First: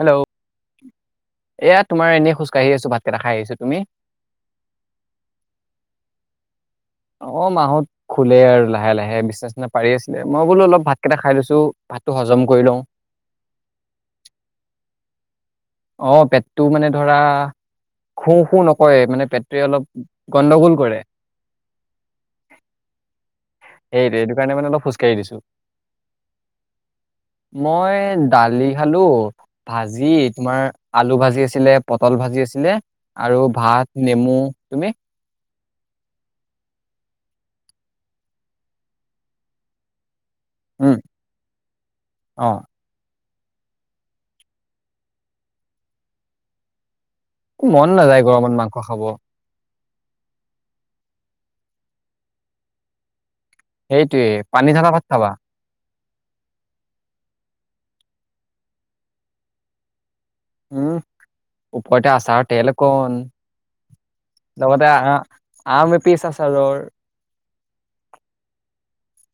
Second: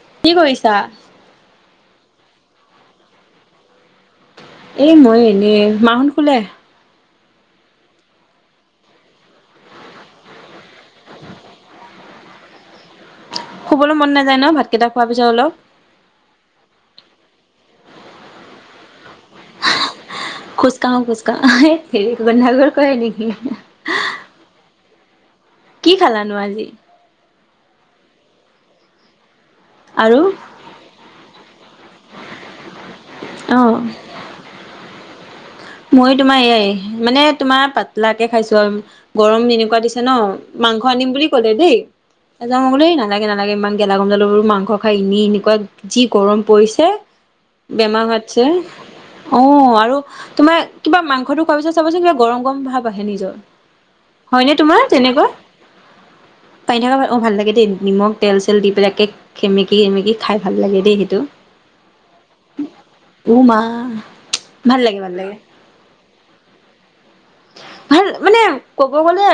Hello কি কৰিছা? এয়া তোমাৰ এনেই খোজ কাঢ়ি আছোঁ। ভাতকেইটা খাই আহিছো। তুমি? এই মই এনেই, মাহঁত শুলে? অ, মাহঁত শুলে আৰু লাহে লাহে বিচনা-চিছনা পাৰি আছিলে। মই বোলো অলপ ভাতকেইটা খাই লৈছো, ভাতটো হজম কৰি লওঁ। শুবলৈ মন নাযায় ন ভাতকেইটা খোৱাৰ পিছত অলপ? অ পেটটো মানে ধৰা শু-শু নকৰে। মানে পেটটোৱে অলপ গণ্ডগোল কৰে খোজকাহো, খোজকাহো, হেইট তেৰি গণ্ডগোল কৰে নেকি? এ এইটো কাৰণে অলপ খোজকাঢ়ি দিছো। কি খালানো আজি? মই দালি খালো, ভাজি আৰু তোমাৰ আলু ভাজি আছিলে, পটল ভাজি আছিলে আৰু অ ভাত, নেমু। তুমি? মইও তোমাৰ এইয়াই মানে তোমাৰ পাতলাকে খাইছো আৰু গৰম যেনেকুৱা দিছে ন। মাংস উম আনিম বুলি ক'লে দেই। অ [unintelligible] নালাগে, নালাগে। ইমান গেলা গৰমডালত বুলো মাংস খাই এনেই এনেকুৱা যি গৰম পৰিছে। মন বেমাৰ নাযায় মাতছে। গৰমত মাংস খাব অ আৰু তোমাৰ কিবা মাংসটো খোৱা পিছত চাবাচোন কিবা গৰম গৰম ভাৱ আহে নিজৰ। সেইটোয়ে হয়নে পানী ঢালা তোমাৰ ভাত খাবা তেনেকুৱা? পানী দিয়া [unintelligible] অ ভাল লাগে দেই। নিমখ, তেল-চেল দি পেলাই একে সেমেকি সেমেকি খাই ভাল লাগে দেই উম সেইটো। ওপৰতে আচাৰৰ তেল অকণ উ মা ভাল লগতে লাগে। ভাল লাগে আ আম এপিছ আচাৰৰ ভাল মানে ক'ব গলে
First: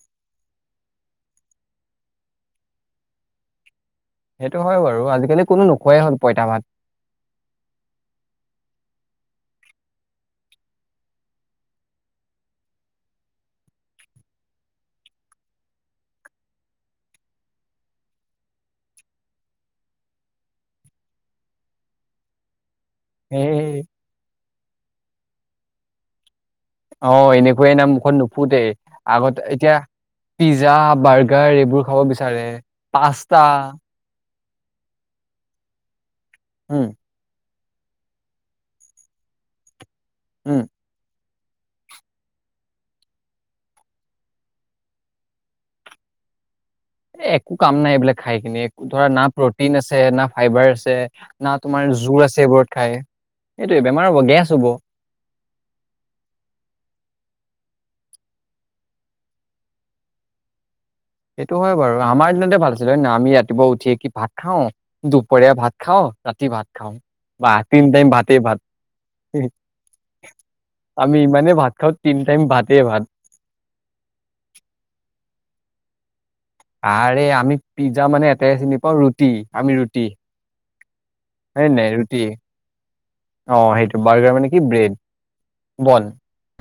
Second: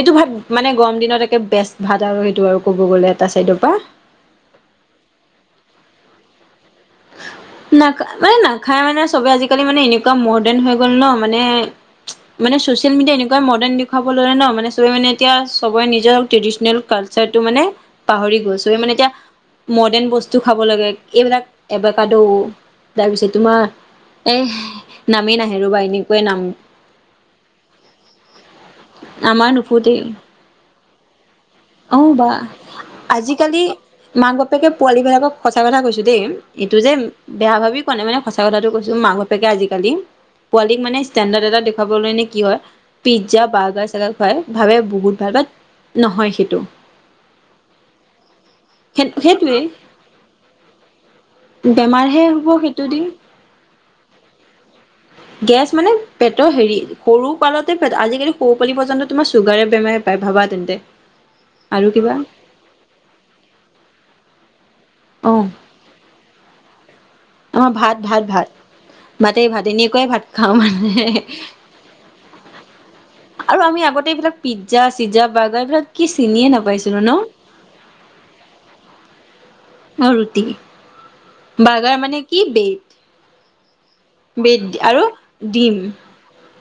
এইটো ভাত মানে গৰম দিনত একে বেষ্ট ভাত আৰু সেইটো আৰু ক'ব গ'লে এটা চাইডৰ পা। সেইটো হয় বাৰু। আজি-কালি কোনো নোখোৱাই হ'ল পইতা ভাত। না নাখাই মানে চবে আজি-কালি মানে এনেকুৱা মৰদেন হৈ গ'ল ন মানে [unintelligible] মানে চচিয়েল মিডিয়াই এনেকুৱাই মডাৰ্ণ দেখুৱাব ললে ন। মানে চবে মানে এতিয়া চবৰে নিজৰ টেডিচনেল কালচাৰটো মানে পাহৰি গল। চবেই মানে এতিয়া মৰ্ডেন বস্তু খাব ললে। এইবিলাক এবাকাদু তাৰপিছত এই তোমাৰ এহ নামেই নাহে ৰ'বা এনেকুৱাই নাম। অ এনেকুৱাই নাম মুখত নুফুটেই। আগতে আমাৰ এতিয়া নুফুতেই পিজ্জা, বাৰ্গাৰ এই বোৰ খাব বিচাৰে। পাস্তা মাক-বাপেকে পোৱালী বিলাকক সঁচা কথা কৈছো দেই, এইটো উম যে বেয়া ভাবি কোৱা নাই মানে সঁচা কথাটো কৈছো। মাক-বাপেকে আজি-কালি উম পোৱালীক মানে ষ্টেণ্ডাৰ্ড এটা দেখুৱাবলৈ নে কি হয়। পিজ্জা, বাৰ্গাৰ-চাৰগাৰ খুৱায়। ভাবে বহুত ভাল। নহয় সেইটো। একো কাম নাই এইবিলাক খাই কিনি। একো ধৰা না সেইটোৱেই প্ৰটিন আছে, না ফাইবাৰ আছে। না তোমাৰ জোৰ বেমাৰহে আছে হ'ব এইবোৰত সেইটো খাই, দি এইটোৱে বেমাৰ হ'ব, গেছ হ'ব। গেছ মানে পেটৰ হেৰি সৰু কালতে, আজি-কালি সৰু পোৱালি পৰ্যন্ত তোমাৰ চুগাৰে বেমাৰে পাই ভাবা তেন্তে। সেইটো হয় আৰু বাৰু কিবা আমাৰ দিনতে ভাল আছিলে হয় ন আমি ৰাতিপুৱা উঠিয়ে কি ভাত খাও অ দুপৰীয়া ভাত ভাত খাওঁ ৰাতি ভাত খাওঁ বা তিন টাইম ভাতেই ভাত। ভাতেই ভাত এনেকুৱাই ভাত খাওঁ মানে আমি ইমানে ভাত খাওঁ তিন টাইম ভাতেই ভাত। আৰু আমি আগতে এইবিলাক পিজ্জা, চিতজা, বাৰ্গাৰ এইবিলাক কি চিনিয়ে নাপ আৰে আমি পিজ্জা মানে এটাই চিনি পাওঁ ৰুটি আমি ৰুটি। ৰুতি। হয় নে নাই বাৰ্গাৰ মানে ৰুটি কি ব্ৰেড, অ সেইটো বাৰ্গাৰ মানে ব্ৰেড আৰু ডিম।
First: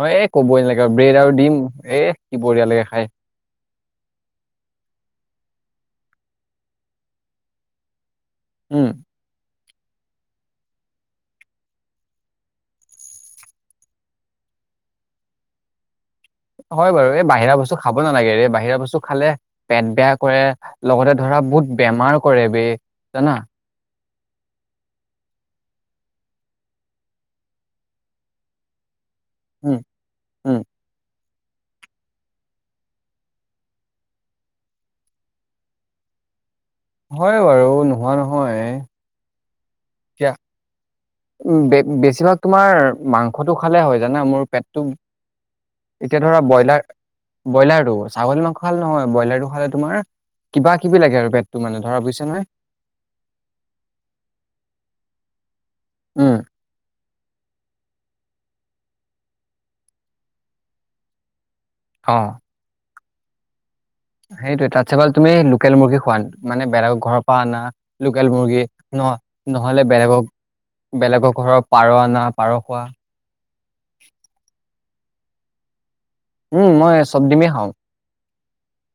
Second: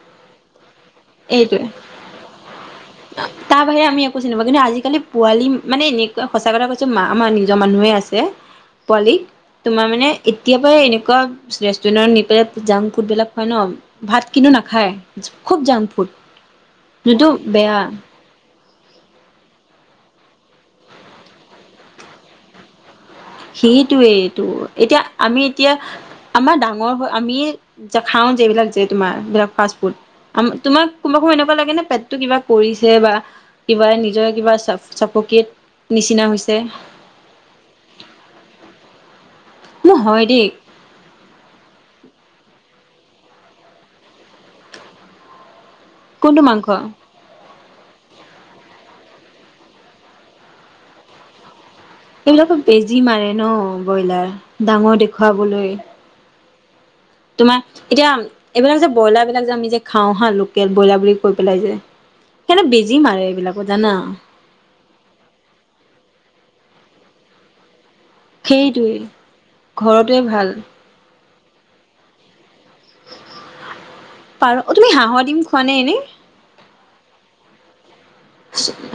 অ', এ কবই নালাগে ব্ৰেড আৰু দিম এইটোৱে এ, কি বঢিয়া লাগে খাই। তাৰ বাহিৰে আমি একো চিনি পাওঁ কিন্তু আজিকালি পোৱালি মানে এনেকোৱা সঁচা কথা কৈছোঁ আমাৰ নিজৰ মানুহে আছে। উম পোৱালি। তোমাৰ মানে এতিয়া পৰা এনেকুৱা ৰেষ্টুৰেন্টত নি পেলাই জাংক ফুড বিলাক খোৱাই ন। ভাত কিন্তু নাখায় খুব জাংক ফুড। হয় বাৰু এই যোনটো বাহিৰা বেয়া বস্তু খাব নালাগেৰে বাহিৰা বস্তু খালে পেট বেয়া কৰে লগতে ধৰা বহুত বেমাৰ কৰে বে জানা? সেইটোৱেইটো এতিয়া আমি এতিয়া আমাৰ ডাঙৰ আমি এ খাওঁ যে এই বিলাক যে তোমাৰ এইবিলাক ফাৰ্ষ্ট উম ফুড উম তোমাৰ [unintelligible] এনেকুৱা লাগে নে পেত কিবা কৰিছে বা কিবা নিজৰ কিবা [unintelligible] নিচিনা হৈছে। হয় বাৰু নোহোৱা নহয়। মোৰ হয় দেই। উম বেছিভাগ তোমাৰ মাংসটো খালে হয় জানা, মোৰ পেটটো এতিয়া ধৰা কোনটো মাংস ব্ৰইলাৰ ব্ৰইলাৰটো, ছাগলী মাংস খালে নহয় ব্ৰইলাৰটো খালে তোমাৰ কিবা কিবি লাগে আৰু পেতটো মানে ধৰা নহয় এইবিলাকো বেজি মাৰে ন ব্ৰইলাৰ ডাঙৰ দেখুৱাবলৈ। উম। তোমাৰ এতিয়া এইবিলাক যে ব্ৰইলাৰ বিলাক যে আমি যে খাওঁ হা, লোকেল ব্ৰইলাৰ বুলি কৈ পেলাই যে অ'। সিহঁতে বেজি মাৰে এইবিলাকত জানা। সেইটোয়ে তাত চে ভাল তুমি লোকেল মুৰ্গী খোৱা মানে বেলেগ ঘৰৰ পৰা অনা। লোকেল মুৰ্গী সেইটোৱে ন নহ'লে ঘৰটোৱে বেলেগক ভাল বেলেগৰ ঘৰৰ পাৰ আনা পাৰ খোৱা। পাৰ অ' তুমি হাঁহৰ দিম খোৱানে এনেই? উম মই চব ডিমেই খাওঁ।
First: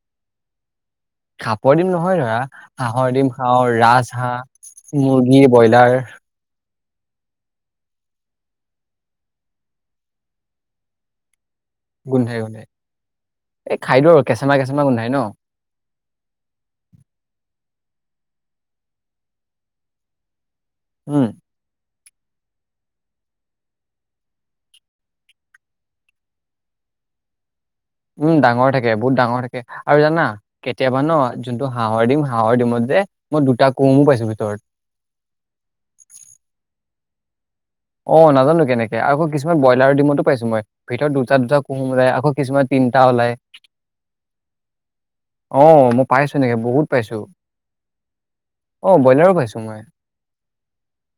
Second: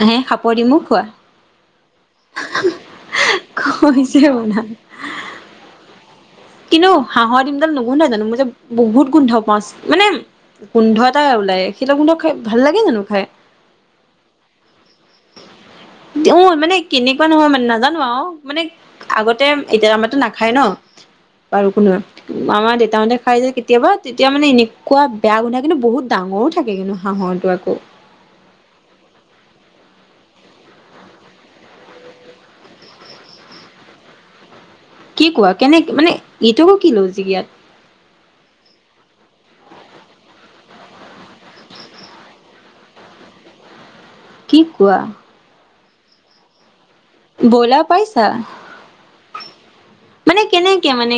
হে সাপৰ ডিমো খোৱা? শাপৰ ডিম নহয় ধৰা হাঁহৰ ডিম খাওঁ, ৰাজ কৈছে হাঁহ, শুনা। মুৰ্গী, ব্ৰইলাৰ। কিন্তু হাঁহৰ দিমডাল নুগোন্ধাই জানো মই যে বহুত গোন্ধ পাওঁ মানে গোন্ধ এটা ওলাই সেইটো গোন্ধ খাই গোন্ধাই ভাল গোন্ধাই লাগে জানো খাই। এই খাই দিওঁ আৰু কেঁচমা কেঁচমা গোন্ধাই ন। অ' মানে কেনেকুৱা নহয় মানে নাজানো আৰু মানে আগতে এতিয়া আমাৰটো নাখায় ন। উম। বাৰু [unintelligible] আমাৰ দেউতাহঁতে খাই যে কেতিয়াবা তেতিয়া মানে এনেকুৱা বেয়া গোন্ধায় কিন্তু বহুত ডাঙৰো থাকে কিন্তু। হাঁহৰটো আকৌ। উম, ডাঙৰ থাকে বহুত ডাঙৰ থাকে আৰু জানা কেতিয়াবা ন যোনটো হাঁহৰ ডিম হাঁহৰ ডিমত যে মই দুটা কোহোমো পাইছো ভিতৰত। কি কোৱা কেনেকে মানে এইটো কি লজিক ইয়াত অ' নাজানো কেনেকে আকৌ কিছুমান ব্ৰইলাৰ দিমতো পাইছো মই। ভিতৰত দুটা দুটা কুহুম ওলায় আকৌ কিছুমানত তিনটা ওলায়। কি কোৱা? অ' মই পাইছো এনেকে বহুত পাইছো ব্ৰইলাৰ পাইছা? অ' ব্ৰইলাৰো পাইছো মই। মানে কেনেকে মানে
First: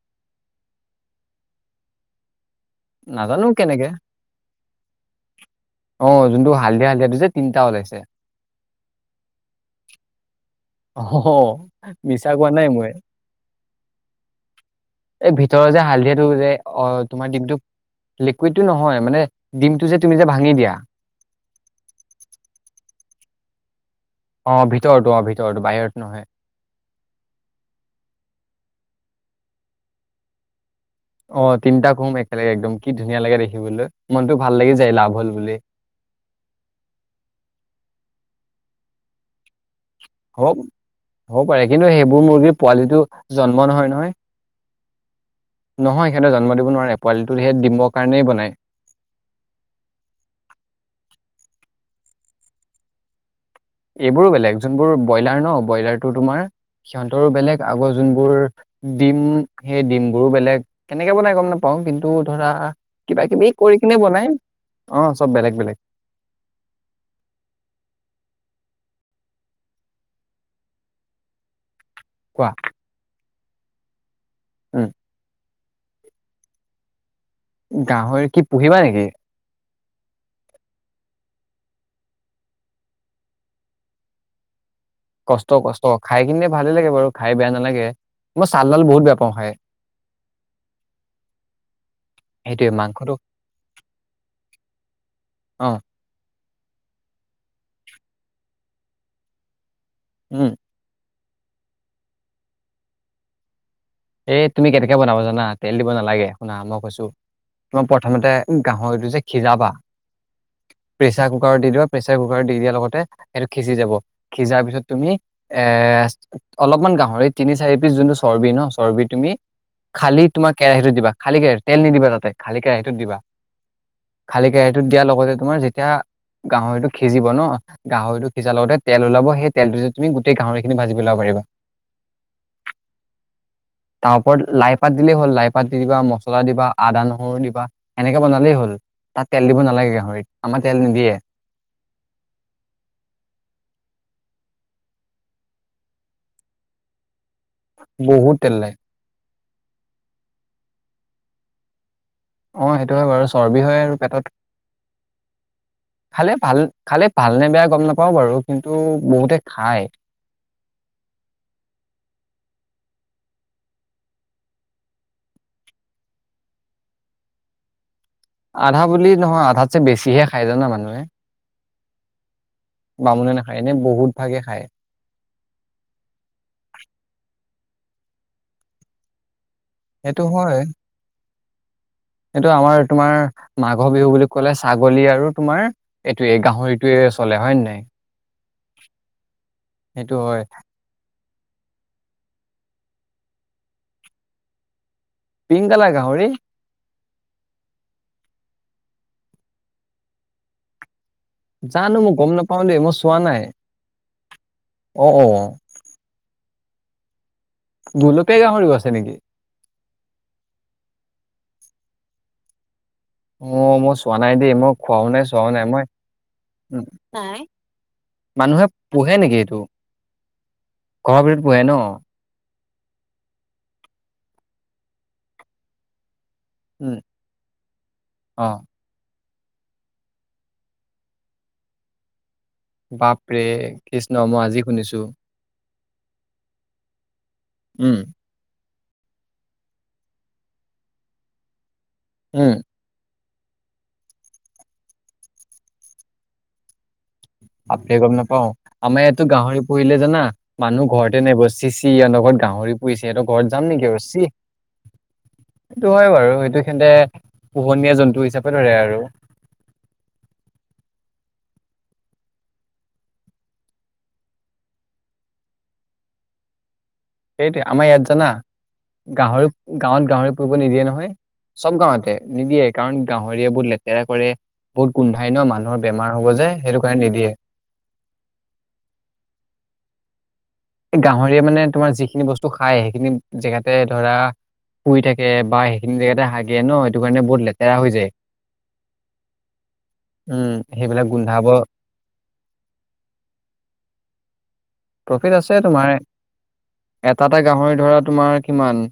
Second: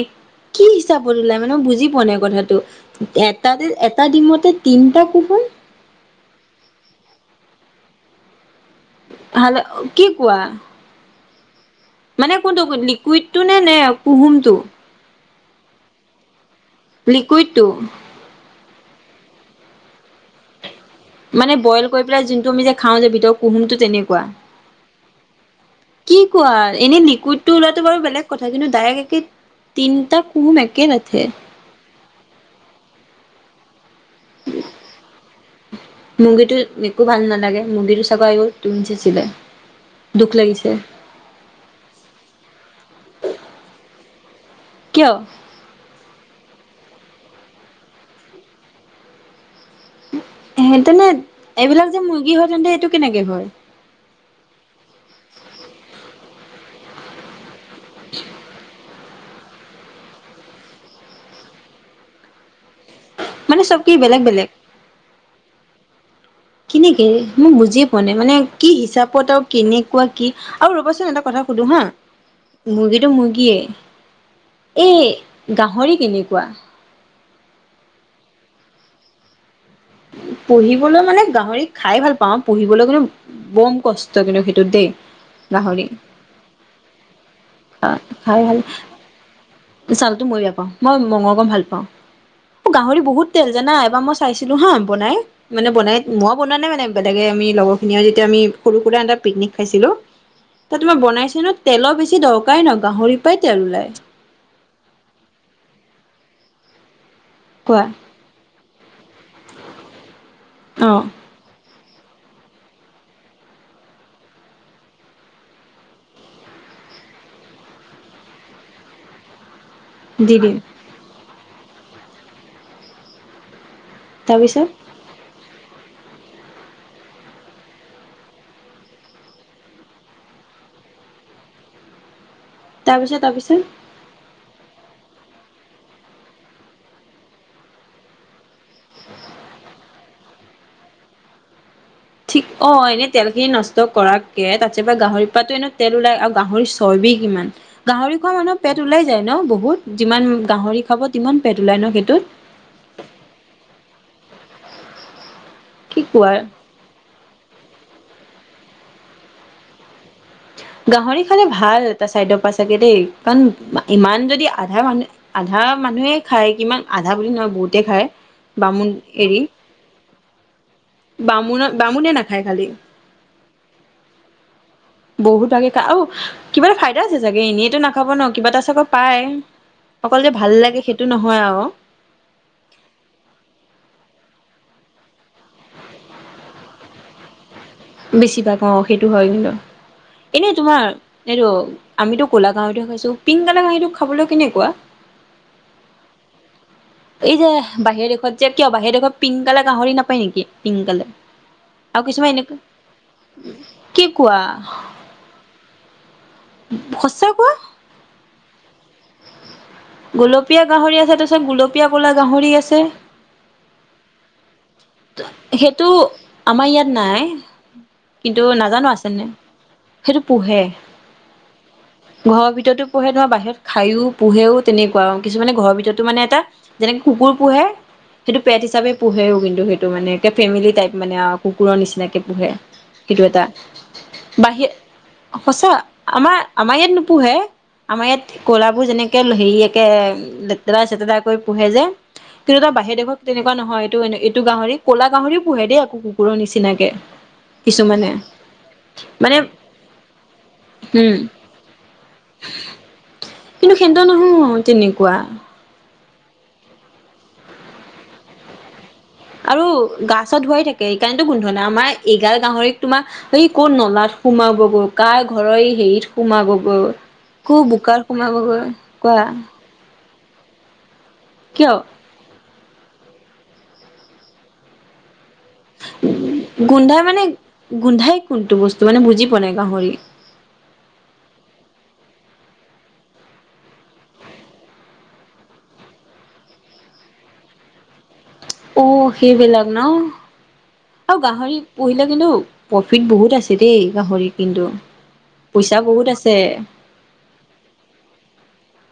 কি হিচাপত ওলাই মানে মই বুজি পোৱা নাই কথাটো। নাজানো এটা কেনেকে এটা ডিমতে তিনটা কুহুম। অ যোনটো হালধিয়া, হালধিয়াটো যে তিনিটা ওলাইছে। হেল্ল কি কোৱা? অহহ। মানে কোনটো লিকুইডটো নে, নে কুহুমটো এই ভিতৰৰ যে হালধিয়া টো যে অ তোমাৰ দিমটো লিকুইডটো লিকুইডটো নহয় মানে ডিমটো যে তুমি যে ভাঙি দিয়া। মানে বইল কৰি পেলাই যোনটো আমি যে খাওঁ যে ভিতৰ কুহুমটো তেনেকুৱা। অ ভিতৰতো অ ভিতৰতো বাহিৰত কি নহয় কোৱা এনে লিকুইড টো ওলাতো বাৰু বেলেগ কথা কিন্তু ডাইৰেকট একে তিনিটা কুহুম একে ৰাইত অ তিনিটা কহুম একেলগে একদম কি ধুনীয়া লাগে দেখিবলৈ মনতটো ভাল লাগি যায় লাভ হল বুলি। মুৰ্গীটো একো ভাল নালাগে মুৰ্গীটো চাবা আয়ুস তুন চেচিলে। হব হ'ব পাৰে কিন্তু সেইবোৰ মুৰ্গীৰ পোৱালিটো জন্ম নহয় নহয়। কিয়? নহয় সিহঁতে জন্ম দিব নোৱাৰে পোৱালিটো সেই দিমৰ কাৰণেই বনায়। তেনে এইবিলাক যে মুৰ্গী হয় তেন্তে সেইটো কেনেকে হয়? এইবোৰ বেলেগ যোনবোৰ ব্ৰইলাৰ ন ব্ৰইলাৰটো তোমাৰ সিহঁতৰো বেলেগ আগৰ যোনবোৰ ডিম সেই ডিমবোৰো বেলেগ কেনেকে বনাই গম নাপাওঁ কিন্তু ধৰা কিবা কিবি মানে চব কৰি কি কিনে বেলেগ বনাই বেলেগ অ চব বেলেগ বেলেগ। কেনেকে মোক বুজিয়ে পোৱা নাই মানে কি হিচাপত আৰু কেনেকুৱা কি আৰু ৰ'বাচোন এটা কথা সুধো হা? কোৱা মুৰ্গীটো মুৰ্গীয়ে উম এই গাহৰি কেনেকুৱা? গাহৰি কি পুহিবা নেকি? পুহিবলৈ মানে গাহৰি খাই ভাল পাওঁ পুহিবলৈ কিনো বম কষ্ট কিন্তু সেইটোত দেই। কষ্ট কষ্ট গাহৰি খাই কিনে ভালেই লাগে বাৰু খাই বেয়া নালাগে মই ছাল তাল বহুত বেয়া পাওঁ খাই। চালতো মই বেয়া পাওঁ মই মংস অকল ভাল পাওঁ। সেইটোৱে গাহৰি মাংসটো বহুত তেল জানা এবাৰ মই চাইছিলো হা বনাই মানে অ বনাই মই বনোৱা নাই মানে বেলেগে আমি লগৰখিনিয়ে যেতিয়া আমি সৰু হুয়া এটা পিকনিক খাইছিলো উম তাত মই বনাইছো ন তেলৰ বেছি দৰকাৰে নাই গাহৰি পাই তেল ওলাই। এই তুমি কেনেকে বনাব জানা তেল দিব নালাগে, শুনা মই কৈছো কোৱা তোমাক প্ৰথমতে গাহৰিটো যে সিজাবা অ প্ৰেচাৰ কুকাৰত দি দিবা প্ৰেচাৰ কুকাৰত দি দিয়া লগতে সেইটো সিজি যাব। সিজাৰ পিছত তুমি এ অলপমান গাহৰি তিনি চাৰি পিচ যোনটো চৰ্বি ন চৰ্বি তুমি খালি দি তোমাৰ দিম কেৰাহীতো দিবা। খালী কেৰাহীত তেল নিদিবা তাতে খালী কেৰাহীটোত দিবা খালী তাৰপিছত কেৰাহীটোত তেতিয়াৰ লগতে তোমাৰ যেতিয়া গাহৰিটো সিজিব ন গাহৰিটো সিজাৰ লগতে তেল ওলাব সেই তেলটো যে তুমি গোটেই গাহৰি খিনি ভাজি পেলাব পাৰিবা। তাপিছত তাপিছত তাৰ ওপৰত লাই পাত দিলেই হ'ল। লাই পাত দি দিবা মছলা দিবা আদা নহৰু দিবা এনেকে বনালেই হ'ল। তাত তেল দিব নালাগে গাহৰিত আমাৰ তেল নিদিয়ে। ঠিক অ এনেই তেলখিনি নষ্ট কৰাতকে তাছপা গাহৰিৰ পাতো এনেই তেল ওলায় আৰু গাহৰি চৰ্বি কিমান গাহৰি খোৱা বহুত তেল মানুহ লাগে পেট ওলাই যায় ন বহুত। যিমান গাহৰি খাব তিমান পেট ওলাই ন সেইটোত। অ সেইটো হয় বাৰু চৰ্বি হয় আৰু পেটত কি কোৱা খালে ভাল খালে ভালনে বেয়া গম নাপাও বাৰু কিন্তু বহুতে খায়। গাহৰি খালে ভাল এটা ছাইডৰ পা চাগে দেই কাৰণ ইমান যদি আধা মানুহ- আধা মানুহে খায় কিমান, আধা বুলি নহয় বহুতে খায়। আধা বামুণ বুলি এৰি নহয় আধাতছে বেছিহে খাই জানা মানুহে। বামুণৰ বামুণে নাখায় খালি বামুণে নাখায় এনে বহুত ভাগে খায়। বহুত ভাগে খা আও কিবা এটা ফাইদা আছে চাগে এনেইটো নাখাব ন কিবা এটা চাগে পায়। অকল সেইটো যে ভাল লাগে সেইটো নহয় আও। এইটো আমাৰ তোমাৰ মাঘৰ বিহু বুলি ক'লে ছাগলী আৰু তোমাৰ', এইটোৱে গাহৰিটোৱে চলে হয় নে', বেছি ভাগ অহ', সেইটো হয় কিন্তু সেইটো হয় এনেই তোমাৰ', এইটো আমিতো ক'লা গাহৰিতো খাইছোঁ, পিংক কালাৰ গাহৰিটো খাবলৈ কেনেকুৱা? পিংক কালাৰ গাহৰি? এই যে', বাহিৰ দেশত যে কিয় বাহিৰ দেশত পিংক কালাৰ গাহৰি নাপায় নেকি পিংক কালাৰ? জানোঁ, আৰু মই কিছুমান গম এনেকুৱা নাপাওঁ দেই, মই চোৱা নাই, কি কোৱা অ', অ', সচাঁ কোৱা? গোলপীয়া গাহৰিও আছে নেকি? গোলপীয়া গাহৰি আছে, তাৰপিছত গোলপীয়া ক'লা গাহৰি আছে', অ', মই চোৱা নাই দেই, মই খোৱাও নাই চোৱাও নাই মই, সেইটো আমাৰ ইয়াত উহ্', নাই', কিন্তু মানুহে নাজানো আছে পোহে নে নাই নেকি এইটো', সেইটো পোহে ঘৰৰ ভিতৰত পোহে ন? ঘৰৰ ভিতৰতো পোহে, ধৰ বাহিৰত খায়ো পোহেও তেনেকুৱা, কিছুমানে ঘৰৰ ভিতৰতো মানে এটা', উম যেনেকে কুকুৰ পোহে, সেইটো অ পেট হিচাপে পোহেও কিন্তু সেইটো', সেইটো মানে এটা ফেমিলি টাইপ মানে কুকুৰৰ নিচিনাকে পোহে', সেইটো এটা বাপৰে, কৃষ্ণ মই বাহি আজি শুনিছোঁ', সঁচা', আমাৰ', আমাৰ ইয়াত নোপোহে উম আমাৰ ইয়াত', কলাবোৰ যেনেকে হেৰি একে লেতেৰা চেতেৰা কৰি পোহে যে কিন্তু উম সিহঁতৰ বাহিৰ দেশত', তেনেকুৱা নহয়', এইটো এ এইটো গাহৰি ক'লা গাহৰি পোহে দেই আকৌ কুকুৰৰ নিচিনাকে', বাপৰে, কিছুমানে গম নাপাওঁ', আমাৰ ইয়াতো মানে গাহৰি পুহিলে জানা মানুহ উম ঘৰতে নেব', চি', - চি', সিহঁতৰ ঘৰত গাহৰি পুহিছে সিহঁতৰ ঘৰত যাম কিন্তু নেকি আৰু সেনতৰ চি', নহয় তেনেকুৱা সেইটো হয় বাৰু সেইটো সেন্তে পোহনীয়া জন্তু হিচাপে ধৰে আৰু', আৰু গা চা ধোৱাই থাকে সেইকাৰণেতো গোন্ধৱা নাই, আমাৰ এইগাল গাহৰিক তোমাৰ', ই কৰ নলাত সোমাবগৈ, কাৰ ঘৰৰ এই হেৰিত সোমাবগৈ', কো সেইটোৱে আমাৰ ইয়াত বোকাৰ জানা সোমাবগৈ, কোৱা', গাহৰি গাঁৱত গাহৰি পুহিব নিদিয়ে নহয়', কিয় চব গাঁৱতে নিদিয়ে', কাৰণ গাহৰিয়ে বহুত লেতেৰা কৰে বহুত গোন্ধাই নো', মানুহ', গোন্ধাই মানে', গোন্ধাই কোনটো বস্তু মানে বুজি পোৱা নাই গাহৰিৰ', এই গাহৰিয়ে মানে তোমাৰ যিখিনি বস্তু খায় সেইখিনি জেগাতে ধৰা', শুই থাকে বা সেইখিনি জেগাতে হাগে ন', সেইটো কাৰণে বহুত লেতেৰা হৈ যায়', অ', সেইবিলাক ন উম সেইবিলাক আৰু গোন্ধাব গাহৰি', পুহিলে কিন্তু প্ৰফ্টিট বহুত আছে দেই গাহৰিৰ কিন্তু', প্ৰফ্টিট আছে পইচা তোমাৰ বহুত আছে এটা এটা গাহৰি ধৰা তোমাৰ কিমান',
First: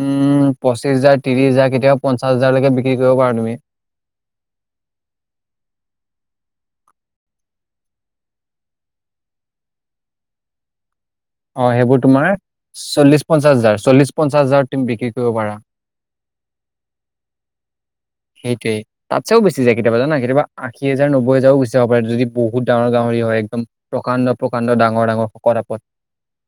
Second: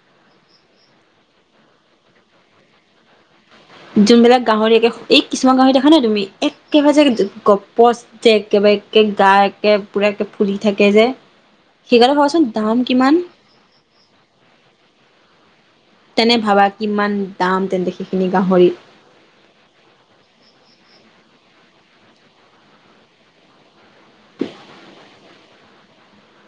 উম', পঁচিছ হাজাৰ ত্ৰিশ হাজাৰ কেতিবা পঞ্চাশ হাজাৰলৈকে বিক্ৰী কৰিব পাৰা তুমি', যোনবিলাক গাহৰি একে এই কিছুমান গাহৰি দেখা নাই তুমি একেবাৰে যে গপচ', যে একেবাৰে একে গা একে পুৰা একে ফুলি থাকে যে? অ', সেইবোৰ সেইকাৰণে তোমাৰ ভাবাচোন দাম কিমান চল্লিশ পঞ্চাশ হাজাৰ চল্লিশ পঞ্চাশ হাজাৰত তুমি বিক্ৰী কৰিব পাৰা', তেনে ভাবা', কিমান দাম তেন্তে সেইখিনি গাহৰি', তাত চেও বেছি যায় কেতিয়াবা জানা, কেতিয়াবা আশী হাজাৰ নব্বৈ হাজাৰও গুছি যাব পাৰে যদি বহুত ডাঙৰ গাহৰি হয়', একদম। প্ৰকাণ্ড প্ৰকাণ্ড ডাঙৰ ডাঙৰ শকত শকত',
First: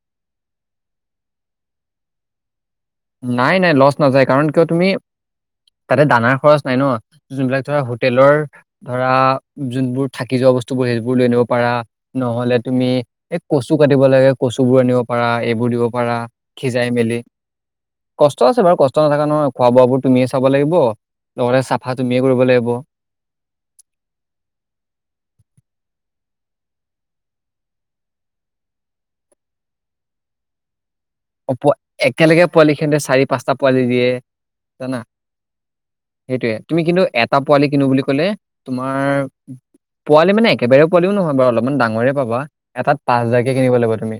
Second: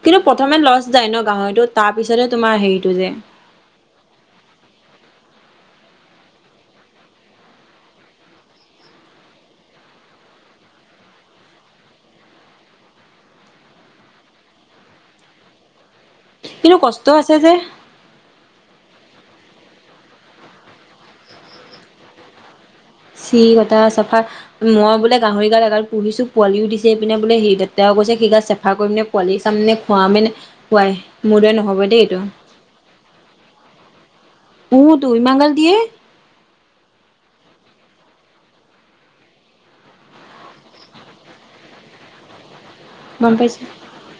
কিন্তু প্ৰথমে লছ যায় ন গাহৰিটো, তাৰপিছতে তোমাৰ হেৰিটো যে', নাই, -নাই, লছ নাযায় কাৰণ কিয় তুমি', তাতে দানাৰ খৰচ নাই ন', যোনবিলাক ধৰা হোটেলৰ', ধৰা', যোনবোৰ থাকি যোৱা বস্তুবোৰ সেইবোৰ লৈ আনিব পাৰা', নহ'লে তুমি এই কচু কাটিব লাগে কচু বোৰ আনিব পাৰা এইবোৰ দিব পাৰা', কিন্তু সিজাই কষ্ট মেলি আছে যে? কষ্ট আছে বাৰু কষ্ট নাথাকা নহয়', খোৱা বোৱ বোৰ তুমিয়ে চাব লাগিব লগতে চাফা তুমিয়ে কৰিব লাগিব', চি কটা চাফা? মই বোলে গাহৰি গাল এগাল পুহিছো পোৱালিও দিছে', এইপিনে বোলে সি লেতেৰাও কৰিছে সেই গাল চেফা কৰিম‌ নে', পোৱালি চাম নে খোৱামেনে পোৱাই', ৰ'দ', অপ একেলগে পোৱালি খিনতে চাৰি, পাঁচটা পোৱালি দিয়ে। উ টো ইমানগাল দিয়ে। সেইটোৱে, তুমি কিন্তু এটা পোৱালি কিনো বুলি ক'লে তোমাৰ পোৱালি মানে একেবাৰে পোৱালিও নহয় বাৰু। অলপমান ডাঙৰে পাবা, এটাত পাঁচ গম হাজাৰকে পাইছে কিনিব লাগিব তুমি।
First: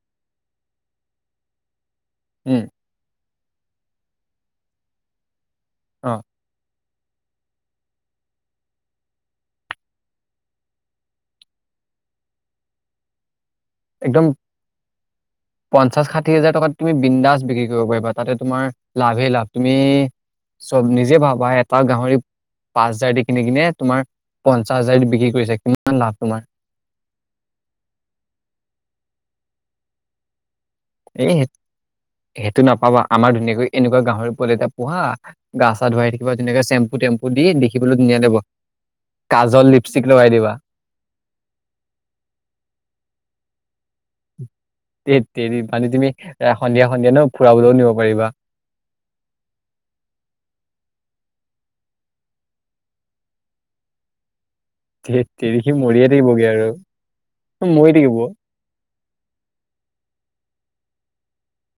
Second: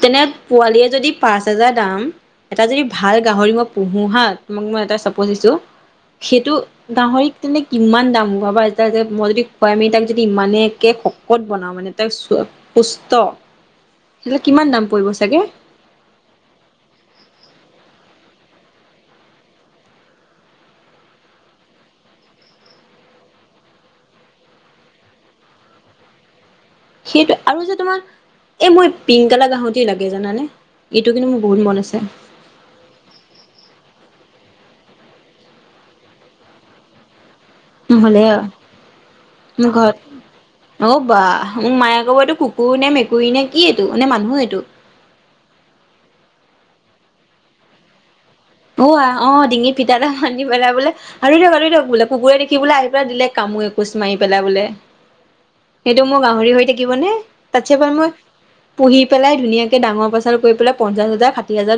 তেনে পোৱালিয়ে যদি পাঁচ হাজাৰ দাম, এটা উম যদি ভাল গাহৰি মই পোহো হা। তোমাক মই এটা চাপজ দিছো, অ সেইটো গাহৰিক তেন্তে কিমান দাম ভাবা। যেতিয়া যে মই যদি খুৱাই মেলি তাক যদি ইমানকে শকত বনাওঁ। মানে [unintelligible] পুষ্ট, সেইবিলাক কিমান দাম পৰিব চাগে? পঞ্চাছ, ষাঠি হাজাৰ টকাত তুমি বিন্দাজ বিক্ৰী কৰিব পাৰিবা। তাতে তোমাৰ লাভেই লাভ, তুমি চব নিজে ভাবা এটা গাহৰি পাঁচ হাজাৰ দি কিনি কিনে তোমাৰ পঞ্চাছ হাজাৰ দি বিক্ৰী কৰিছে কিমান লাভ তোমাৰ। সেইটো আৰু যে তোমাৰ এই মই পিংক কালাৰ গাহৰিটোৱে লাগে জানানে? এইটো কিন্তু এই মোৰ সেই- বহুত মন আছে। সেইটো নাপাবা। আমাৰ ধুনীয়াকৈ এনেকুৱা গাহৰি পোৱালী এটা পোহা গা-চা ধুৱাই থাকিবা তেনেকে চেম্পু-তেম্পু দি। দেখি দেখিবলৈ ধুনীয়া নহ'লে লাগিব। কাজল, মোৰ ঘৰত লিপষ্টিক লগাই দিবা। অ' বাহ! মোক মায়ে ক'ব এইটো কুকুৰ নে মেকুৰী নে কি এইটো নে মানুহ এইটো? এত তেৰি মানে তুমি সন্ধিয়া- সন্ধিয়া ন ফুৰাবলৈও নিব পাৰিবা। অ আ, অ ডিঙিত ফিটা এটা বান্ধি পেলাই বোলে আতৰি দিয়ক, আতৰি দিয়ক বোলে কুকুৰে দেখি বোলে আহি পেলাই দিলে কামোৰি খুছ মাৰি পেলাই বোলে। ধেৎ তেৰি সি সেইটো মৰিয়ে মোৰ থাকিবগে গাহৰি হৈ আৰু থাকিব নে? তাতছে ভাল মৰি মই থাকিব পুহি পেলাই ধুনীয়াকে ডাঙৰ পচাৰ কৰি পেলাই পঞ্চাছ হাজাৰ, ষাঠি হাজাৰত